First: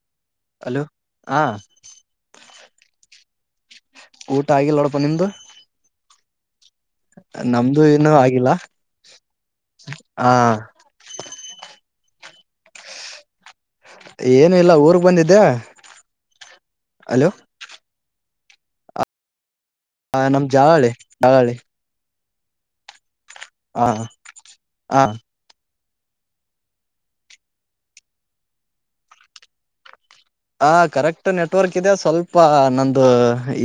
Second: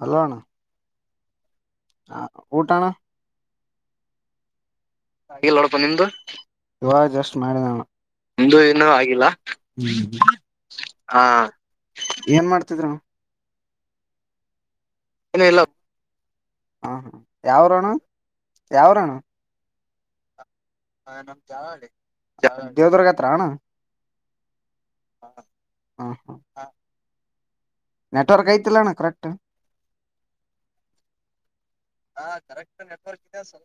Hello hello ಹಾ ಹ ಊಟ ಅಣ್ಣ ಊಟ ಆಗಿಲ್ಲ ನೋಡಪ ನಿಮ್ದು ಹಾಗಲ್ಲ ನೋಡಪ ನಿಮ್ದು ಇವಾಗ ಜಸ್ಟ್ ಮಾಡಿದೆ ನಮ್ದು ಅಣ್ಣ ಇನ್ನೂ ಆಗಿಲ್ಲ ನಿಂದು ಇನ್ನೂ ಆಗಿಲ್ಲ ಹ ಹ ಏನ್ ಮಾಡ್ತಿದ್ರು ಅಣ್ಣ ಏನು ಇಲ್ಲ ಊರ್ಗ್ ಬಂದಿದ್ದೆ ಅಲೋ ಯಾವ್ರಣ್ಣ ಯಾವ್ರಣ್ಣ ಆ ನಮ್ ಜಾಳೆ ಜಾಲಲಿ ದೇವದುರ್ಗ ಅತ್ರ ಅಣ್ಣ ಹ ಹ ಹ ಹಾ ನೆಟ್ವರ್ಕ್ ಐತಿಲ್ಲಣ ಕರೆಕ್ಟ್ ಹ ಕರೆಕ್ಟ್ ನೆಟ್ವರ್ಕ್ ಇದೆ ಸ್ವಲ್ಪ ನಂದು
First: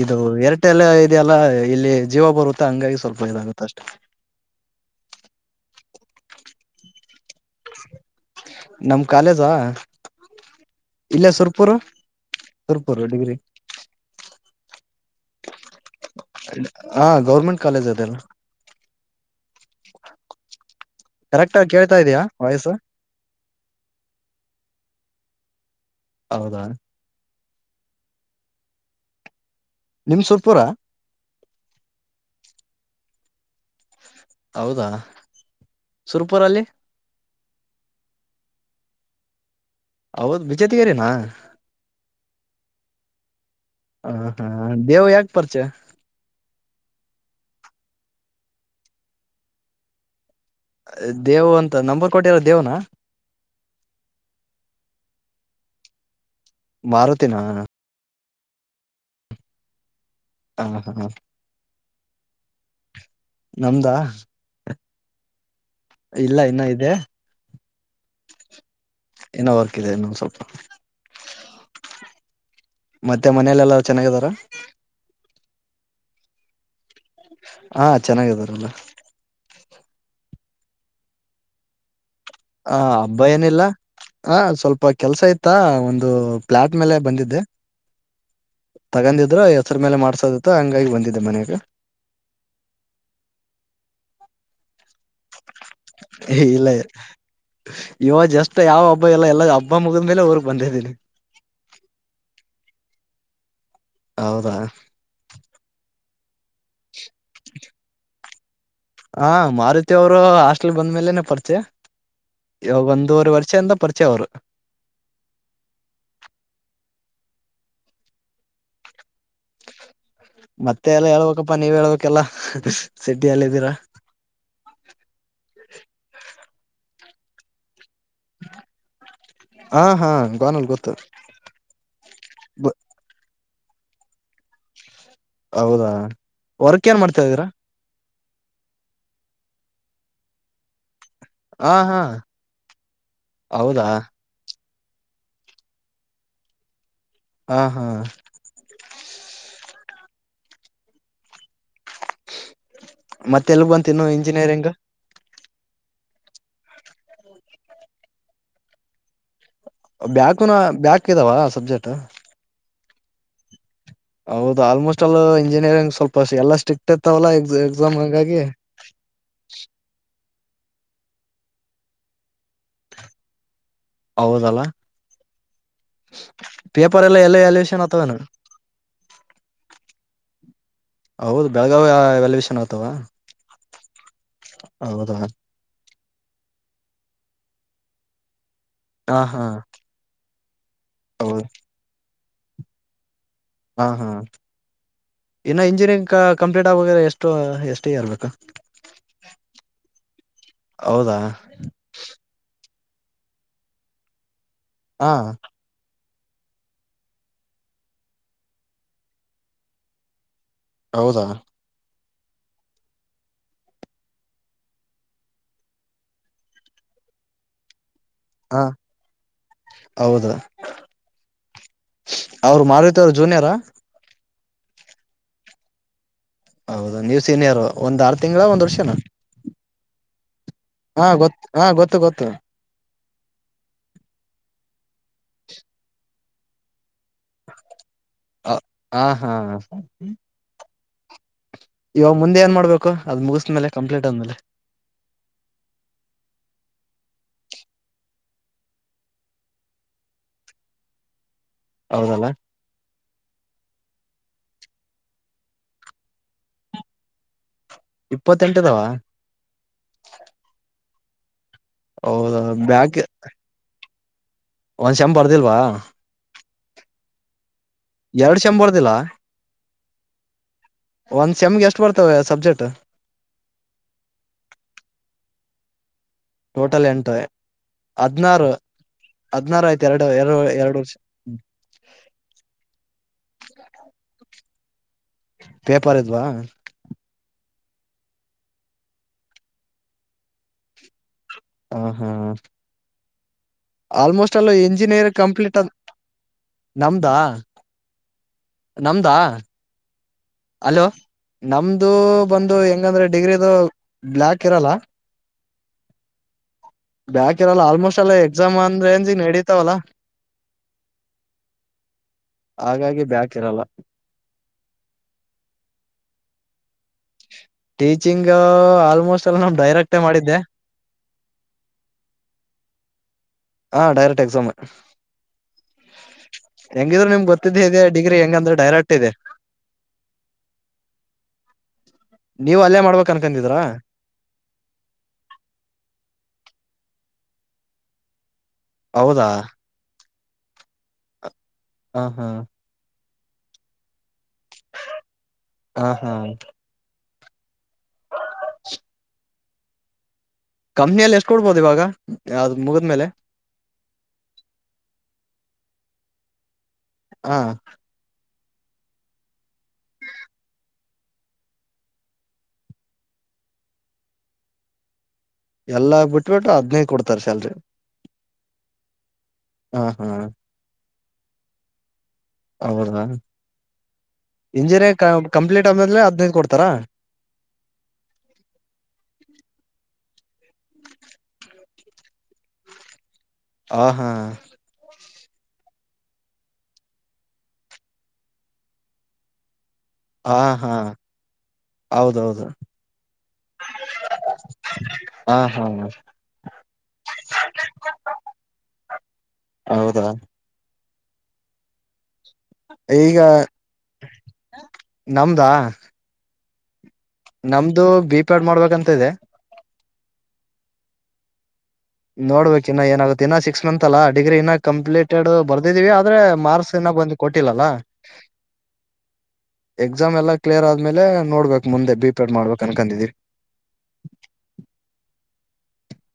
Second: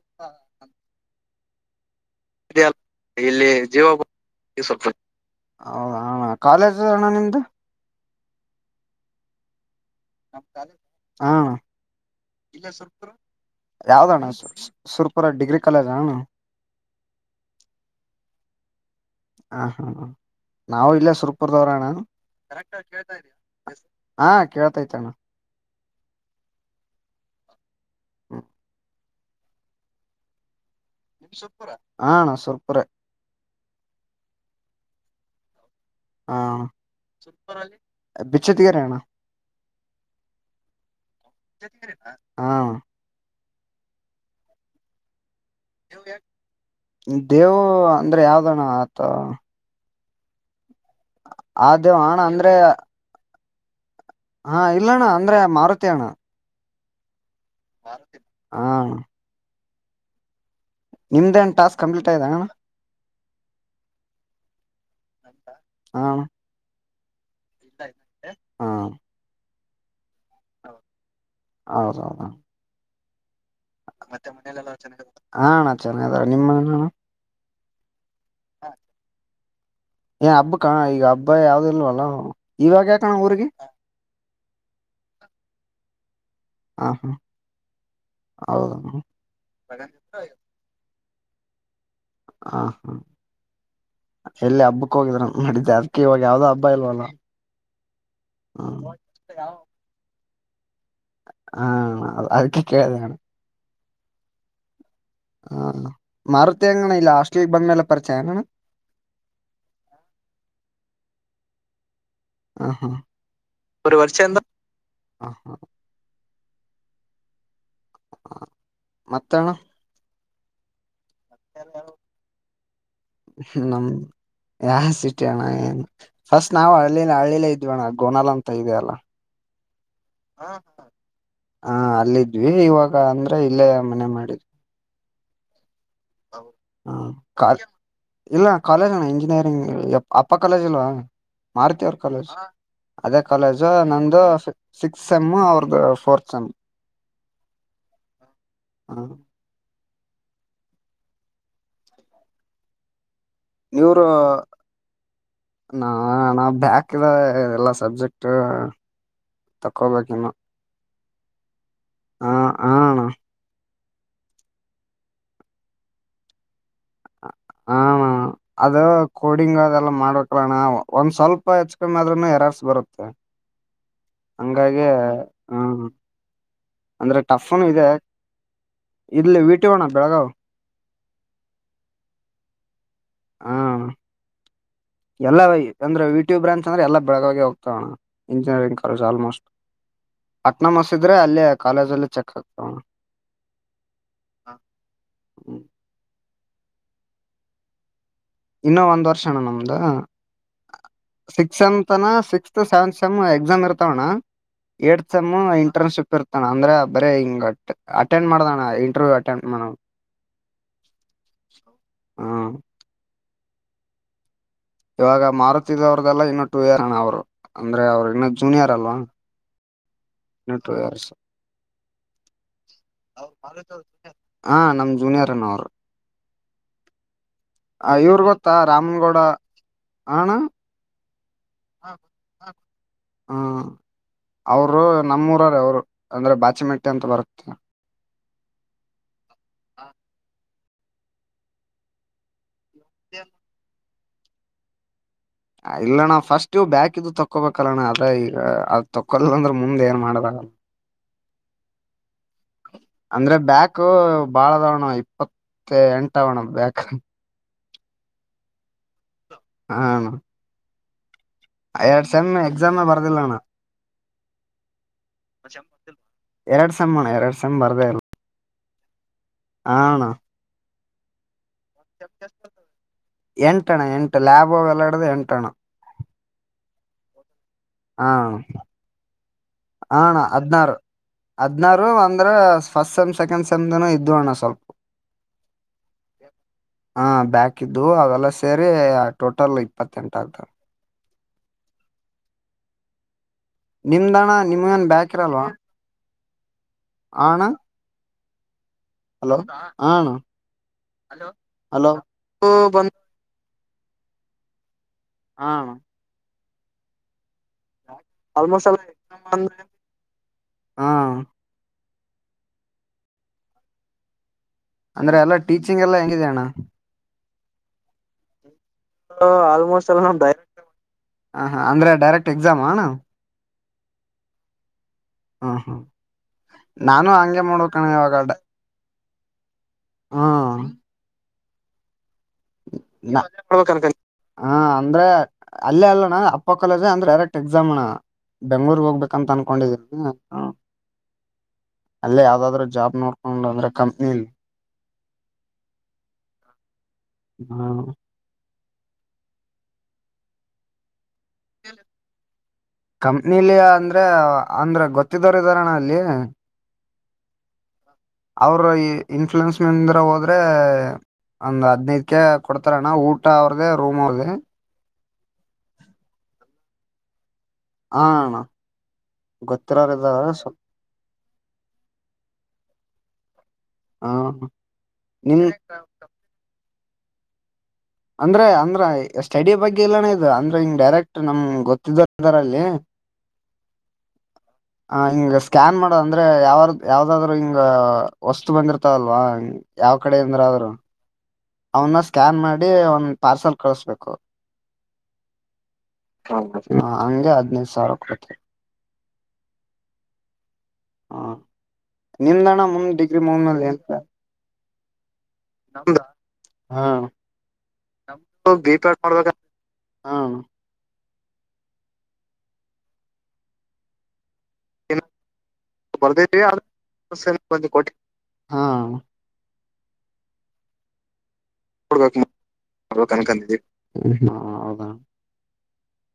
ಇದು ಏರ್ಟೆಲ್ ಇದೆಯಲ್ಲ ಇಲ್ಲಿ ಜೀವ ಬರುತ್ತೆ ಹಂಗಾಗಿ ಸ್ವಲ್ಪ ಇದಾಗುತ್ತೆಷ್ಟೆ. ಹೌದಣ ಕಾಲೇಜ್ ಅಣ್ಣ ನಿಮ್ದು. ನಮ್ ಕಾಲೇಜಾ ಹ ಇಲ್ಲಯ ಅಣ್ಣ ಸುರ್ಪೂರು ಸುರ್ಪುರು ಡಿಗ್ರಿ. ಯಾವ್ದಣ್ಣ ಸುರ್ಪುರ ಡಿಗ್ರಿ ಕಾಲೇಜ್ ಅಣ್ಣ ಹಾ ಗೌರ್ಮೆಂಟ್ ಕಾಲೇಜ್ ಅದೆಲ್ಲ ಹ ಹಾ ನಾವು ಇಲ್ಲೇ ಕರೆಕ್ಟ್ ಆಗಿ ಸುರ್ಪುರ್ದವರು ಕೇಳ್ತಾ ಅಣ್ಣ ಇದಯಾ ವಾಯ್ಸ್ ಹಾ ಕೇಳ್ತೈತ ಅಣ್ಣ ಹೌದಾ ಹ್ಮ ನಿಮ್ ಸುರ್ಪುರ ಸುಪೂರ ಹ ಅಣ್ಣ ಸುಪೂರ ಹೌದಾ ಸುರ್ಪುರಲ್ಲಿ ಹ ಬಚ್ಚಿತಿರಣ್ಣ ಹೌದು ಬಿಚ್ಚಿತ್ತೀರೆನೋ [unintelligible] ಹಾ ಹ ಹೌದ ದೇವ್ ಯಾಗ್ ಪರಿಚಯ ದೇವ್ ಅಂದ್ರೆ ಯಾವ್ದಣ್ಣ ಆತೂ ದೇವ್ ಆ ಅಂತ ದೇವ್ ನಂಬರ್ ಅಣ್ಣ ಕೊಟ್ಟಿರೋ ಅಂದ್ರೆ ದೇವ್ನ ಹಾ ಇಲ್ಲ ಅಣ್ಣ ಅಂದ್ರೆ ಮಾರುತಿ ಅಣ್ಣ ಮಾರುತಿನ ಮಾರುತಿ ಹಾ ಹಾ ನಿಮ್ದೇ ಏನ್ ಟಾಸ್ಕ್ ಕಂಪ್ಲೀಟ್ ಆಯ್ದಣ್ಣ ನಮ್ದಾ ಹ ಇಲ್ಲ ಇನ್ನ ಇದೆ. [unintelligible] ಹಾ ಕೀಲೆ ನೋವು ಸ್ವಲ್ಪ. [unintelligible] ಹೌದು ಹೌದೌದು. ಮತ್ತೆ ಮನೆಲೆೆಲ್ಲ. ಮತ್ತೆ ಮನೆಯಲ್ಲಿ ಎಲ್ಲಾ ಚೆನ್ನಾಗಿದ್ದರ ಆ ಅಣ್ಣ ಚೆನ್ನಾಗಿದ್ದಾರಣ್ಣ ಹಾ ಚೆನ್ನಾಗಿದಾರೆ ಎಲ್ಲಾ ಏ ಹಬ್ಬಕ ಈಗ ಹಬ್ಬ ಯಾವ್ದು ಇಲ್ವಲ್ಲ. ಹ ಇವಾಗ ಯಾಕಣ ಹಬ್ಬ ಊರಿಗೆ ಏನಿಲ್ಲ ಹ ಸ್ವಲ್ಪ ಕೆಲಸ ಇತ್ತ ಒಂದು ಫ್ಲಾಟ್ ಹ ಮೇಲೆ ಹಾ ಬಂದಿದ್ದೆ ಹೌದ ಹ ತಗಂದಿದ್ ಇದ ಹೆಸರು ಮೇಲೆ ಮಾಡ್ಸೋದಿತ್ತ ಹಂಗಾಗಿ ಬಂದಿದೆ ಮನೆಗ. ಹ ಹಾ ಎಲ್ಲಿ ಹಬ್ಬಕ್ ಹೋಗಿದ್ರೆ ನಡಿದ್ದ ಅದ್ಕೆ ಇವಾಗ ಯಾವ್ದೋ ಹಬ್ಬ ಇಲ್ವಲ್ಲ. ಇವಾ ಜಸ್ಟ್ ಹಾ ಯಾವ ಹಬ್ಬ ಇಲ್ಲ ಎಲ್ಲ ಹಬ್ಬ ಮುಗಿದ ಮೇಲೆ ಊರಿಗೆ ಬಂದಿದ್ದೀನಿ. ಹ ಅದಕ್ಕೆ ಕೇಳದೆ ಅಣ್ಣ ಹೌದಾ. ಹಾ ಮಾರುತಿ ಯಗಣ್ಣ ಇಲ್ಲಿ ಹಾಸ್ಟಲ್ಗೆ ಬಂದ್ಮೇಲೆ ಪರಿಚಯಣ್ಣ. ಹ ಮಾರುತಿ ಅವರು ಹಾಸ್ಟೆಲ್ಗೆ ಬಂದ ಮೇಲೆನೆ ಪರಿಚಯ. ಹ ಇವಾಗ ಒಂದೂವರೆ ವರ್ಷ ಇಂದ ಪರಿಚಯ ಅವರು. ಹಾ ಹಾ ಹ ಮತ್ತೆ ಅಣ್ಣ ಮತ್ತೆ ಎಲ್ಲ ಹೇಳ್ಬೇಕಪ್ಪ ನೀವ್ ಹೇಳ್ಬೇಕೆಲ್ಲ ಸಿಟಿಯಲ್ಲಿ ಇದ್ದೀರಾ. ಯಾ ಸಿಟಿ ಅಣ್ಣ ಏನ್ ಫಸ್ಟ್ ನಾವು ಹಳ್ಳಿಲೇ ಹಳ್ಳಿಲೇ ಇದ್ ದಿವಿ ಅಣ್ಣ ಗೋನಾಲ್ ಅಂತ ಇದೆ ಅಲ್ಲ. ಹಾ ಹಾ ಗೋನಲ್ ಗೊತ್ತು ಹಾ ಅಲ್ಲಿದ್ವಿ ಇವಾಗ ಅಂದ್ರೆ ಇಲ್ಲೇ ಮನೆ ಮಾಡಿದ್ ಹೌದಾ ವರ್ಕ್ ಏನ್ ಹ ಮಾಡ್ತಾ ಇದೀರಾ ಕಾಲ್‌ ಇಲ್ಲ ಕಾಲೇಜ್ ಅಣ್ಣ ಇಂಜಿನಿಯರಿಂಗ್ ಅಪ್ಪ ಕಾಲೇಜ್ ಅಲ್ವಾ. ಹ ಮಾರುತಿ ಅವರ್ ಹಾ ಕಾಲೇಜು ಅದೇ ಕಾಲೇಜು ಹೌದಾ ನಂದು ಶ್ ಸಿಕ್ಸ್ ಸೇಮ್ ಅವ್ರದ್ ಪೋರ್ತ್ ಸೇಮ್. ಹಾ ಹಾ ಹಾ [unintelligible] ಮತ್ತೆ ಎಲ್ ಬಂತ ಇವರು ನ ಇಂಜಿನಿಯರಿಂಗ್ ನಾ ನಾ ಬ್ಯಾಕ್ದ ಎಲ್ಲಾ ಸಬ್ಜೆಕ್ಟ್ ತಕೋಬೇಕಿನ್ನು ಬ್ಯಾಕುನ ಬ್ಯಾಕ್ ಇದಾವ ಸಬ್ಜೆಕ್ಟ್. ಹ ಹ. ಹೌದ ಆಲ್ಮೋಸ್ಟ್ ಅಲ್ಲಿ ಇಂಜಿನಿಯರಿಂಗ್ ಸ್ವಲ್ಪಷ್ಟ ಎಲ್ಲ ಸ್ಟ್ರಿಕ್ಟ್ ಇತ್ತವಲ್ಲ ಎ ಎಕ್ಸಾಮ್ ಹಣ ಹಂಗಾಗಿ. ಅದು ಕೋಡಿಂಗ್ ಅದೆಲ್ಲ ಮಾಡ್ಬೇಕಲಣ್ಣ ಒಂದ್ ಸ್ವಲ್ಪ ಹೆಚ್ಚುಕಮ್ಮಿ ಆದ್ರೂ ಎರಾರ್ಸ್ ಬರುತ್ತೆ ಹೌದಲ್ಲ ಹಂಗಾಗಿ ಹ್ಮ ಪೇಪರ್ ಎಲ್ಲ ಅಂದ್ರೆ ಎಲ್ಲ ಟಫ್ನು ವ್ಯಾಲ್ಯೇನ್ ಇದೆ ಆತವ ನ ಇಲ್ಲಿ ವಿಟುವಣ್ಣ ಬೆಳಗಾವ್ ಹೌದು ಬೆಳಗಾವಿ ವೆಲ್ವಿಷನ್ ಆಗ್ತವಾ ಹ ಎಲ್ಲ ವ ಅಂದೆ ವಿ ಟು ಬ್ರಾಂಚ್ ಅಂದ್ರೆ ಎಲ್ಲ ಬೆಳಗವ್ ಗೆ ಹೋಗತಾವಣ ಇಂಜಿನಿಯರಿಂಗ್ ಕಾಲೇಜ್ ಹಾ ಹಾ ಆಲ್ಮೋಸ್ಟ್ ಪಟ್ಣ ಮುಸಿದ್ರೆ ಹೌದು ಅಲ್ಲೇ ಕಾಲೇಜಲ್ಲ ಚೆಕ್ ಆಗ್ತಾವ ಹಾಂ ಹಾಂ ಇನ್ನುೂ ಇಂಜಿನಿಯರಿಂಗ್ ಕ ಕಂಪ್ಲೀಟ್ ಆಗಾಗ್ರೆ ಎಷ್ಟು ಎಷ್ಟು ಇಯರ್ ರ್ಬೇಕು ಇನ್ನೊ ಒಂದ್ ವರ್ಷಣ ನಮ್ದ ಹೌದಾ six sixth seventh sem exam ಇರ್ತವಣ್ಣ ಏತ್ ಹಾ ಸೆಮ್ ಇಂಟರ್ನ್ಶಿಪ್ ಇರ್ತಾನ ಅಂದ್ರೆ ಬರೀ ಹಿಂಗ ಅಟೆಂಡ್ ಮಾಡಣ ಇಂಟರ್ವ್ಯೂ ಅಟೆಂಡ್ ಮಾಡ ಹೌದಾ ಹಾ ಇವಾಗ ಮಾರತಿದ್ದವ್ರದೆಲ್ಲ ಇನ್ನೊ ಟು ಇಯರ್ ಅಣ ಅವ್ರು ಅಂದ್ರೆ ಅವರು ಇನ್ನೊ ಜೂನಿಯರ್ ಅಲ್ವಾ ಹೌದಾ ಇನ್ನು ಟೂ ಇಯರ್ಸ್ ಅವ್ರು ಮಾರತವರು ಜೂನಿಯರಾ ಹಾ ನಮ್ ಜೂನಿಯರ್ ಅನ್ನ ಅವ್ರು ಹೌದ ನೀವು್ ಸೀನಿಯರ್ ಒಂದ್ ಆರು ತಿಂಗಳ ಒಂದ್ ವರ್ಷನ ಆಣ ಹಾ ಗೊತ್ತು ಹಾ ಗೊತ್ತು ಗೊತ್ತು ಹಾ ಅವರು ನಮ್ಮೂಊರರ ಅವ್ರು ಅಂದ್ರೆ ಬಾಚಿಮೆಟ್ಟಿ ಅಂತ ಬರುತ್ತ ಹ ಹಾ ಇವಾಗ ಮುಂದ ಏನ್ ಮಾಡ್ಬೇಕು ಅದು್ ಮುಗಿಸ್್ಮಲೆ ಕಂಪ್ಲೀಟ್ ಆದ್ಮೇಲೆ ಇಲ್ಲಣ್ಣ ಫಸ್ಟ್ ಬ್ಯಾಕು ತಕ್ಕೊೋಬೇಕಲ್ಲಣ್ಣ ಆದ್ರ ಈಗ ಅದ್ ತೊೋಲ್ಲ ಅಂದ್ರೆ ಮುಂದ್ ಏನ್ ಮಾಡದಾಗ ಹೌದಲ್ಲಾ ಅಂದ್ರೆ ಬ್ಯಾಕ್ ಬಾಳದ್ಣ ಇಪ್ಪತ್ತ ಎಂಟ ಅವಣ ಬ್ಯಾಕ್ ಇಪ್ಪತ್ತೆಂಟುದಾವ ಹ ಎರಡ್ ಸೆಮ್ ಹೌದ ಎಕ್ಸಾಮ ಬರ್ದಿಲ್ಲ ನಾ. ಒಂದ ಶಂಬರ್ [unintelligible] ಎರಡ್ ಸೆಮ್ ಅಣ ಎರಡ್ ಸೆಮ್ ಬರ್ದೇ ಇಲ್ಲ ಎರಡ್ ಶಂಬರ್ದಿಲ್ಲಾ. ಆಣ ಒಂದ್ ಸೆಮ್ಗೆ ಎಷ್ಟು ಬರ್ತವೆ ಸಬ್ಜೆಕ್ಟ್. ಎಂಟಣ್ಣ ಎಂಟು ಲ್ಯಾಬ್ ಅವೆಲ್ಲ ಇಡಿದು ಎಂಟಣ. ಟೋಟಲ್ ಎಂಟು ಹ ಹದ್ನಾರು ಹ ಹದ್ನಾರು ಆಯ್ತು ಎರಡು ಅಣ್ಣ ಎರಡು ಹದ್ನಾರು ಎರಡು ವರ್ಷ. ಹದ್ನಾರು ಅಂದ್ರ ಫಸ್ಟ್ ಸೆಮ್ ಸೆಕೆಂಡ್ ಸೆಮ್ ಇದ್ವು ಅಣ್ಣ ಸ್ವಲ್ಪ. ಪೇಪರ್ ಇದ್ವಾ. ಹ ಬ್ಯಾಕ್ ಇದ್ವು ಅವೆಲ್ಲ ಸೇರಿ ಟೋಟಲ್ ಇಪ್ಪತ್ತೆಂಟ ಆಗ್ತಾವ. ಹ ಹಾ ನಿಮ್ದಣ ಆಲ್ಮೋಸ್ಟ್ ಅಲ್ಲೂ ನಿಮ್ಗನ್ ಇಂಜಿನಿಯರ್ ಬ್ಯಾಕ್ ಇರಲ್ವಾ ಕಂಪ್ಲೀಟ್ ಅ ನಮ್ದಾ. ಆ ಅಣ್ಣ ನಮ್ದಾ ಹಲೋ ಆ ಅಣ್ಣ ಅಲೋ ನಮ್ದು ಹಲೋ ಬಂದು ಹೆಂಗಂದ್ರೆ ಡಿಗ್ರಿದು ಬ್ಲ್ಯಾಕ್ ಇರಲ್ಲ ಹಾ ಬ್ಯಾಕ ಇರಲ್ಲ ಆಲ್ಮೋಸ್ಟ್ ಎಲ್ಲ ಎಕ್ಸಾಮ್ ಅಂದ್ರ ಏನ್ಗ ನೆಡಿತಾವಲ್ಲ ಹಾ ಹಾಗಾಗಿ ಬ್ಯಾಕಿರಲ್ಲ ಅಂದ್ರೆ ಎಲ್ಲ ಟೀಚಿಂಗ ಎಲ್ಲ ಹೆಂಗಿದ ಅಣ್ಣ ಟೀಚಿಂಗ್ ಆಲ್ಮೋಸ್ಟ್ ಎಲ್ಲ ನಮ ಡೈರೆಕ್ಟೇ ಮಾಡಿದ್ದೆ ಹ ಹಾ ಅಂದ್ರೆ ಡೈರೆಕ್ಟ್ ಎಕ್ಸಾಮಾ ಹಾ ಡೈರೆಕ್ಟ್ ಎಕ್ಸಾಮ್. ಹಾ ಹಾ ಹೆಂಗಿದ್ರು ನಾನು ನಿಮ್ಗೆ ಹಂಗೆ ಗೊತ್ತಿದ್ದ ಇದೆ ಮಾಡ್ಬೇಕಣ ಡಿಗ್ರಿ ಹೆಂಗಂದ್ರೆ ಡೈರೆಕ್ಟ್ ಇದೆ. ಹ ನೀವ್ ಅಲ್ಲೇ ಮಾಡ್ಬೇಕ್ ಅನ್ಕೊಂಡಿದ್ರಾ [inaudible] ಹ ಅಂದ್ರೆ ಅಲ್ಲೇ ಅಲ್ಲಣ ಅಪ್ಪ ಕಾಲೇಜ ಅಂದ್ರೆ ಡೈರೆಕ್ಟ್ ಎಕ್ಸಾಮ್ ಅಣ. ಬೆಂಗ್ಳೂರ್ಗ್ ಹೌದಾ ಹೋಗ್ಬೇಕಂತ ಅನ್ಕೊಂಡಿದೀರಿ. ಹ ಅಲ್ಲೇ ಹಾ ಯಾವ್ದಾದ್ರೂ ಜಾಬ್ ನೋಡ್ಕೊಂಡು ಅಂದ್ರೆ ಕಂಪ್ನಿಲೀ. ಹಾ ಹಾ ಹ್ಮ ಹ ಕಂಪ್ನಿಯಲ್ಲಿ ಎಷ್ಟು ಕೊಡ್ಬೋದು ಇವಾಗ ಅವ್ ಮುಗಿದ್ಮೇಲೆ ನಿಲ್ಲಿ ಅಂದ್ರೆ ಅಂದ್ರೆ ಗೊತ್ತಿದ್ದೊರ್ ಇದಾರಣ ಅಲ್ಲಿ. ಹಾ ಅವ್ರ ಇನ್ಫ್ಲೂಯನ್ಸ್ ಮಂದ್ರ ಹೋದ್ರೆ ಒಂದ್ ಹದ್ನೈದಕ ಕೊಡ್ತಾರಣ್ಣ ಊಟ ಅವ್ರದ ರೂಮ್ ಅವ್ರದ ಎಲ್ಲ ಬಿಟ್ಬಿಟ್ಟು ಅದ್ನೇ ಕೊಡ್ತಾರೆ ಸ್ಯಾಲ್ರಿ ಹಾ ಹ ಗೊತ್ತಿರೋರ ಇದ ಹಾ ಸ್ವಲ್ಪ ಹೌದಾ ಹ ಇಂಜಿನಿಯರಿಂಗ್ ಕ ನಿಮ್ ಕಂಪ್ಲೀಟ್ ಆದಲೆ ಹದನೈದು ಕೊಡ್ತಾರಾ ಅಂದ್ರೆ ಅಂದ್ರ ಸ್ಟಡಿ ಬಗ್ಗೆ ಎಲ್ಲಾನ ಇದು ಅಂದ್ರ ಹಿಂಗ್ ಡೈರೆಕ್ಟ್ ನಮ್ ಗೊತ್ತಿದ ಇದಾರಲ್ಲಿ ಆ ಹಾ ಹ ಹಿಂಗ ಸ್ಕ್ಯಾನ್ ಮಾಡೋದ ಅಂದ್ರೆ ಯಾವ ಯಾವ್ದಾದ್ರರು ಹಿಂಗ ವಸ್ತು ಬಂದಿರ್ತಾವಲ್ವಾ ಹ ಯಾವ ಹ ಕಡೆೆಯಿಂದ್ರ ಆದ್ರು ಹಾ ಅವನ್ನ ಸ್ಕ್ಯಾನ್ ಹೌದೌದು ಮಾಡಿ ಅವನ್ ಪಾರ್ಸಲ್ ಕಳಸ್ಬೇಕು ಹಾ ಹಾ ಹಗೆ ಹದ್ನೈದು ಸಾವಿರ ಕೊಡ್ತವಿ ಹೌದಾ ಹಾ ನಿಮ್ದಣ ಮುಮ್ ಈಗ ಡಿಗ್ರಿ ಮುಮ್ನಲ್ಲಿ ಇಳ್ತ ನಮ್ದಾ ಹಾ ನಮದು ಬಿ ಪೆ ಮಾಡ್ಬೇಕ ಹ್ಮ ನೋಡ್ಬೇಕು ಇನ್ನ ಏನಾಗುತ್ತೆ ಇನ್ನ ಸಿಕ್ಸ್ ಮಂತ್ ಅಲ್ಲ ಡಿಗ್ರಿ ಇನ್ನ ಕಂಪ್ಲೀಟೆಡ್ ಬರ್ದಿದೀವಿ ಆದ್ರೆ ಮಾರ್ಕ್ಸ್ ಇಿನಾಗ ಬಂದು ಕೊಟ್ಟಿಲ್ಲಲ್ಲ ಹಾ ಎಕ್ಸಾಮ್ ಎಲ್ಲಾ ಕ್ಲಿಯರ್ ಆದ್ಮೇಲೆ ನೋಡ್ಬೇಕಕ್ ಮುಂದೆ ಬಿಪೇರ್ ಮಾಡ್ಬೇಕು ಅನ್ಕಂತಿದ್ರರಿ [unintelligible] ಹ ಹಾ ಹೌದಾ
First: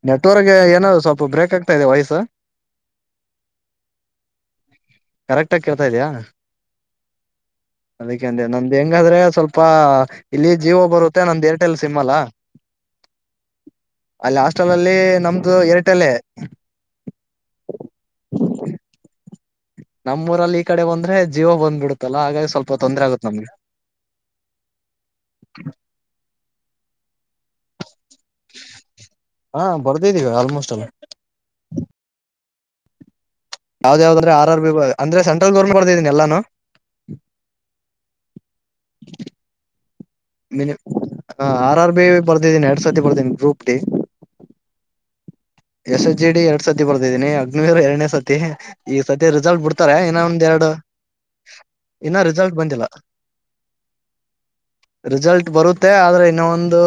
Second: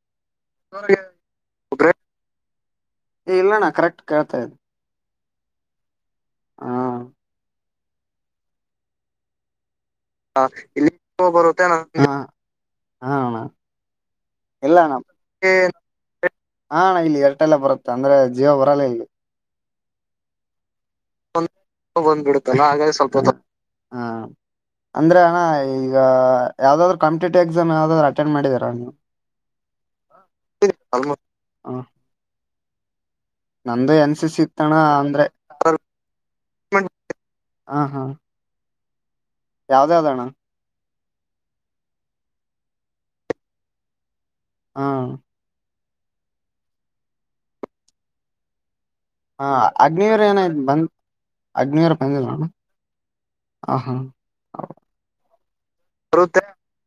ನೆಟ್ವರ್ಗ್ ಏನಾದ ಸ್ವಲ್ಪ ಬ್ರೇಕ್ ಆಗ್ತಾ ಇದೆ ವಾಯ್ಸ್ ಏ ಇಲ್ಲಣ್ಣ ಕರೆಕ್ಟ್ ಕೇಳ್ತಾ ಇದಿ ಕರೆಕ್ಟ್ ಆಗಿ ಕೇಳ್ತಾ ಇದೆಯಾ ಹಾ. ಅದಕ್ಕೆ ಅಂದೆ ನಮ್ದ್ ಹೆಂಗಾದ್ರೆ ಸ್ವಲ್ಪ ಇಲ್ಲಿ ಜೀವೋ ಬರುತ್ತೆ ನಮ್ದ್ ಏರ್ಟೆಲ್ ಸಿಮ್ ಹಾ ಅಲ್ಲಾ ಹಾ ಅಣ್ಣಾ ಅಲ್ಲಿ ಹಾಸ್ಟೆಲ್ ಅಲ್ಲಿ ನಮ್ದು ಎರ್ಟಲ್ಲೇ ಹಾ ಅಣ್ಣಾ ಇಲ್ಲಿ ಏರ್ಟೆಲ್ ಬರುತ್ತೆ ಅಂದ್ರೆ ಜಿಯೋ ಬರಲ್ಲ ಇಲ್ಲಿ ನಮ್ಮುಊರಲ್ಲಿ ಈ ಕಡೆ ಬಂದ್ರೆ ಜೀಯೊ ಬಂದ್ಬಿಡುತ್ತಲ್ಲ ಹಾಗಾಗಿ ಸ್ವಲ್ಪ ತೊಂದ್ರರೆ ಆಗುತ್ತೆ ನಮ್ಗೆ ಹಾ ಅಂದ್ರೆ ಅಣ್ಣ ಈಗ ಯಾವ್ದಾದ್ರೂ ಕಾಂಪಿಟೇಟಿವ್ ಎಕ್ಸಾಮ್ ಯಾವ್ದಾದ್ರೂ ಮಾಡಿದಿರಾ ಹಾ ಬರ್ದಿದೀವಿ ಆಲ್ಮೋಸ್ಟ್ ಅಲ್ಲ [unintelligible] ಯಾವ್ದ ಎನ್ ಸಿ ಯಾವ್ದಾದ್ರೆ ಸಿ ಆರ್ ಆರ್ ಬಿ ಇತ್ತಣ ಅಂದ್ರೆ ಸೆಂಟ್ರಲ್ ಗೋರ್ಮೆಂಟ್ ಬರ್ದಿದೀನಿ ಎಲ್ಲಾನು [unintelligible] ಯಾವ್ದ ಯಾವ್ದಣ್ಣ ಮಿನಿ ಹ ಆರ್ ಆರ್ ಬಿ ಬರ್ದಿದ್ದೀನಿ ಎರಡ್ ಸತಿ ಬರ್ದೀನಿ ಗ್ರೂಪ್ ಡಿ ಹಾ. ಎಸ್ ಎ ಜಿ ಡಿ ಎರಡ್ ಸತಿ ಬರ್ದಿದ್ದೀನಿ ಅಗ್ನೀವಿರ್ ಎರಡ್ನೇ ಸತಿ ಈ ಸತಿ ಹಾ ರಿಜಲ್ಟ್ ಬಿಡ್ತಾರೆ ಇನ್ನ ಅಗ್ನಿವೀರ್ ಏನ ಒಂದ ಎರಡು ಬಂದ್ ಅಗ್ನಿವೀರ್ ಇನ್ನ ಬಂದಿಲ್ಲಣ್ಣ ರಿಜಲ್ಟ್ ಬಂದಿಲ್ಲ ಹ ಹಾ. ರಿಜಲ್ಟ್ ಬರುತ್ತೆ ಆದ್ರೆ ಇನ್ನೊ ಒಂದು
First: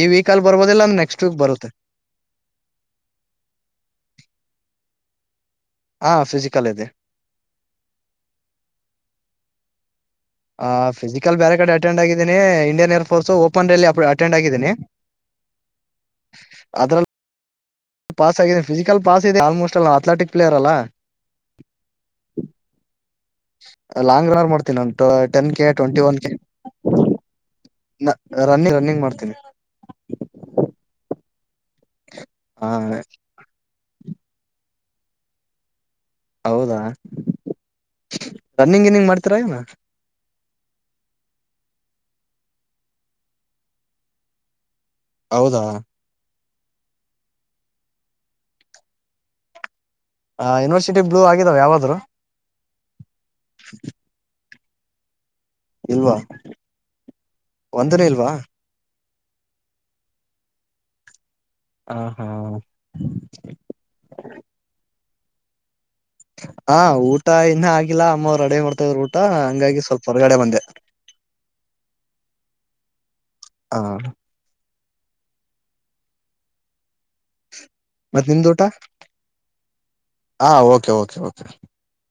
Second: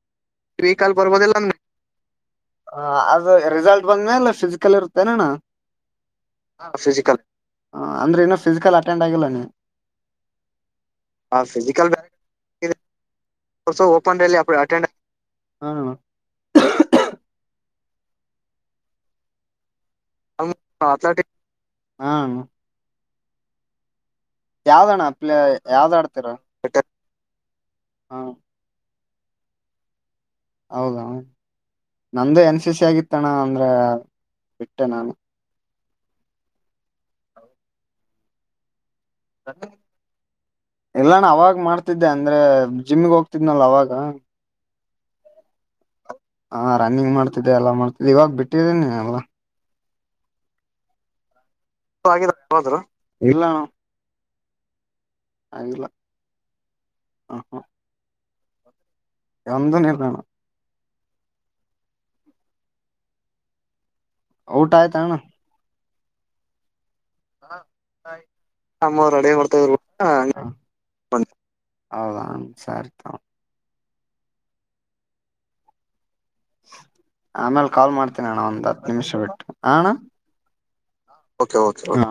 ಈ ವೀಕಲ್ಲಿ ಬರ್ಬೋದಿಲ್ಲ ಇಲ್ಲ ನೆಕ್ಸ್ಟ್ ವೀಕ್ ಬರುತ್ತೆ. ಹ ಅದು ರಿಜಲ್ಟ್ ಬಂದ್ಮೇಲೆ ಫಿಸಿಕಲ್ ಇರುತ್ತೇನಣ್ಣ ಹಾ ಫಿಸಿಕಲ್ [inaudible] ಇದೆ ಫಿಸಿಕಲ್ ಹ ಅಂದ್ರೆ ಇನ್ನು ಫಿಸಿಕಲ್ ಅಟೆಂಡ್ ಆಗಿಲ್ಲ ನೀ ಆ ಫಿಸಿಕಲ್ ಬ್ಯಾರಕಡೆ ಅಟೆಂಡ್ ಆಗಿದ್ದೀನಿ ಇಂಡಿಯನ್ ಏರ್ಫೋಸ್ ಓಪನ್ ರಲ್ಲಿ ಅಟೆಂಡ್ ಆಗಿದ್ದೀನಿ ಹಾ ಅಣ್ಣಾ [unintelligible] ಅದ್ರಲ್ಲಿ ಪಾಸ್ ಆಗಿದೆ ಫಿಸಿಕಲ್ ಪಾಸ್ ಇದೆ ಅಲ್ಮೊಸ್ಟಾಲ್ ಅಥ್ಲೆಟಿಕ್ಸ್ ಹ್ಮ ಅಥ್ಲೆಟಿಕ್ಸ್ ಹಾ ಅಣ್ಣಾ ಲಾಂಗ್ [unintelligible] ಮಾಡ್ತನಿ ನಾನ್ ಯಾವ್ದಣ್ಣ ಅಪ್ಲ ಟೆನ್ ಕೆ ಯಾವ್ದ್ ಟ್ವೆಂಟಿ ಒನ್ ಆಡ್ತೀರ ಕೆ ಹ [inaudible] ರನ್ನಿಂಗ್ ಮಾಡ್ತೀನಿ ಹೌದಾ ಅಣ್ಣಾ ನಮ್ದು ಎನ್ ಹ ಸಿ ಸಿ ಆಗಿತ್ತಣ ಅಂದ್ರ ಬಿಟ್ಟೆ ನಾನು ಹೌದಾ [inaudible] ರನ್ನಿಂಗ ಗಿನ್ನಿಂಗ್ ಮಾಡ್ತವಿ ಇಲ್ಲಾಣ್ಣ ಅವಾಗ ಮಾಡ್ತಿದ್ದೆ ಅಂದ್ರೆ ಜಿಮಗ್ ಹೋಗ್ತಿದ್ನಲ್ಲ ಅವಾಗ ಹೌದಾ. ಹಾ ರನ್ನಿಂಗ್ ಮಾಡ್ತಿದ್ದೆ ಎಲ್ಲಾ ಮಾಡ್ತಿದ್ದೆ ಇವಾಗ ಬಿಟ್ಟಿದ್ದೀನೀ ಎಲ್ಲಾ ಹ ಯೂನಿವರ್ಸಟಿ ಬ್ಲೂ ಆಗಾವ ಯಾವಾದ್ರೂ [unintelligible] ಇಲ್ಲಣ್ಣ ಇಲ್ವಾ ಹ [inaudible] ಒಂದನೇ ಇಲ್ವಾ ಒಂದುನು ಇಲ್ಲಣ್ಣ. ಹ ಹಾ. ಊಟ ಆಯ್ತಾ ಅಣ್ಣಾ. ಹಾ ಊಟ ಇನ್ನ ಆಗಿಲ್ಲ ಅಮ್ಮವ್ರು ರೆಡಿ ಮಾಡ್ತಾ ಇದ್ರು ಊಟ ಹಂಗಾಗಿ ಸ್ವಲ್ಪ ಹೊರ್ಗಡೆ ಬಂದೆ. [unintelligible] ಹೌದಾ ಸರಿ ತೊ ಸಾ. [unintelligible] ಆಮೇಲೆ ಕಾಲ್ ಮಾಡ್ತೀನಿ ಮತ್ ಅಣ್ಣ ನಿಮ್ದು ಊಟ ಒಂದ್ ಹತ್ತು ನಿಮಿಷ ಬಿಟ್ಟು ಹ ಅಣ್ಣ ಓಕೆ ಓ. ಹಾ.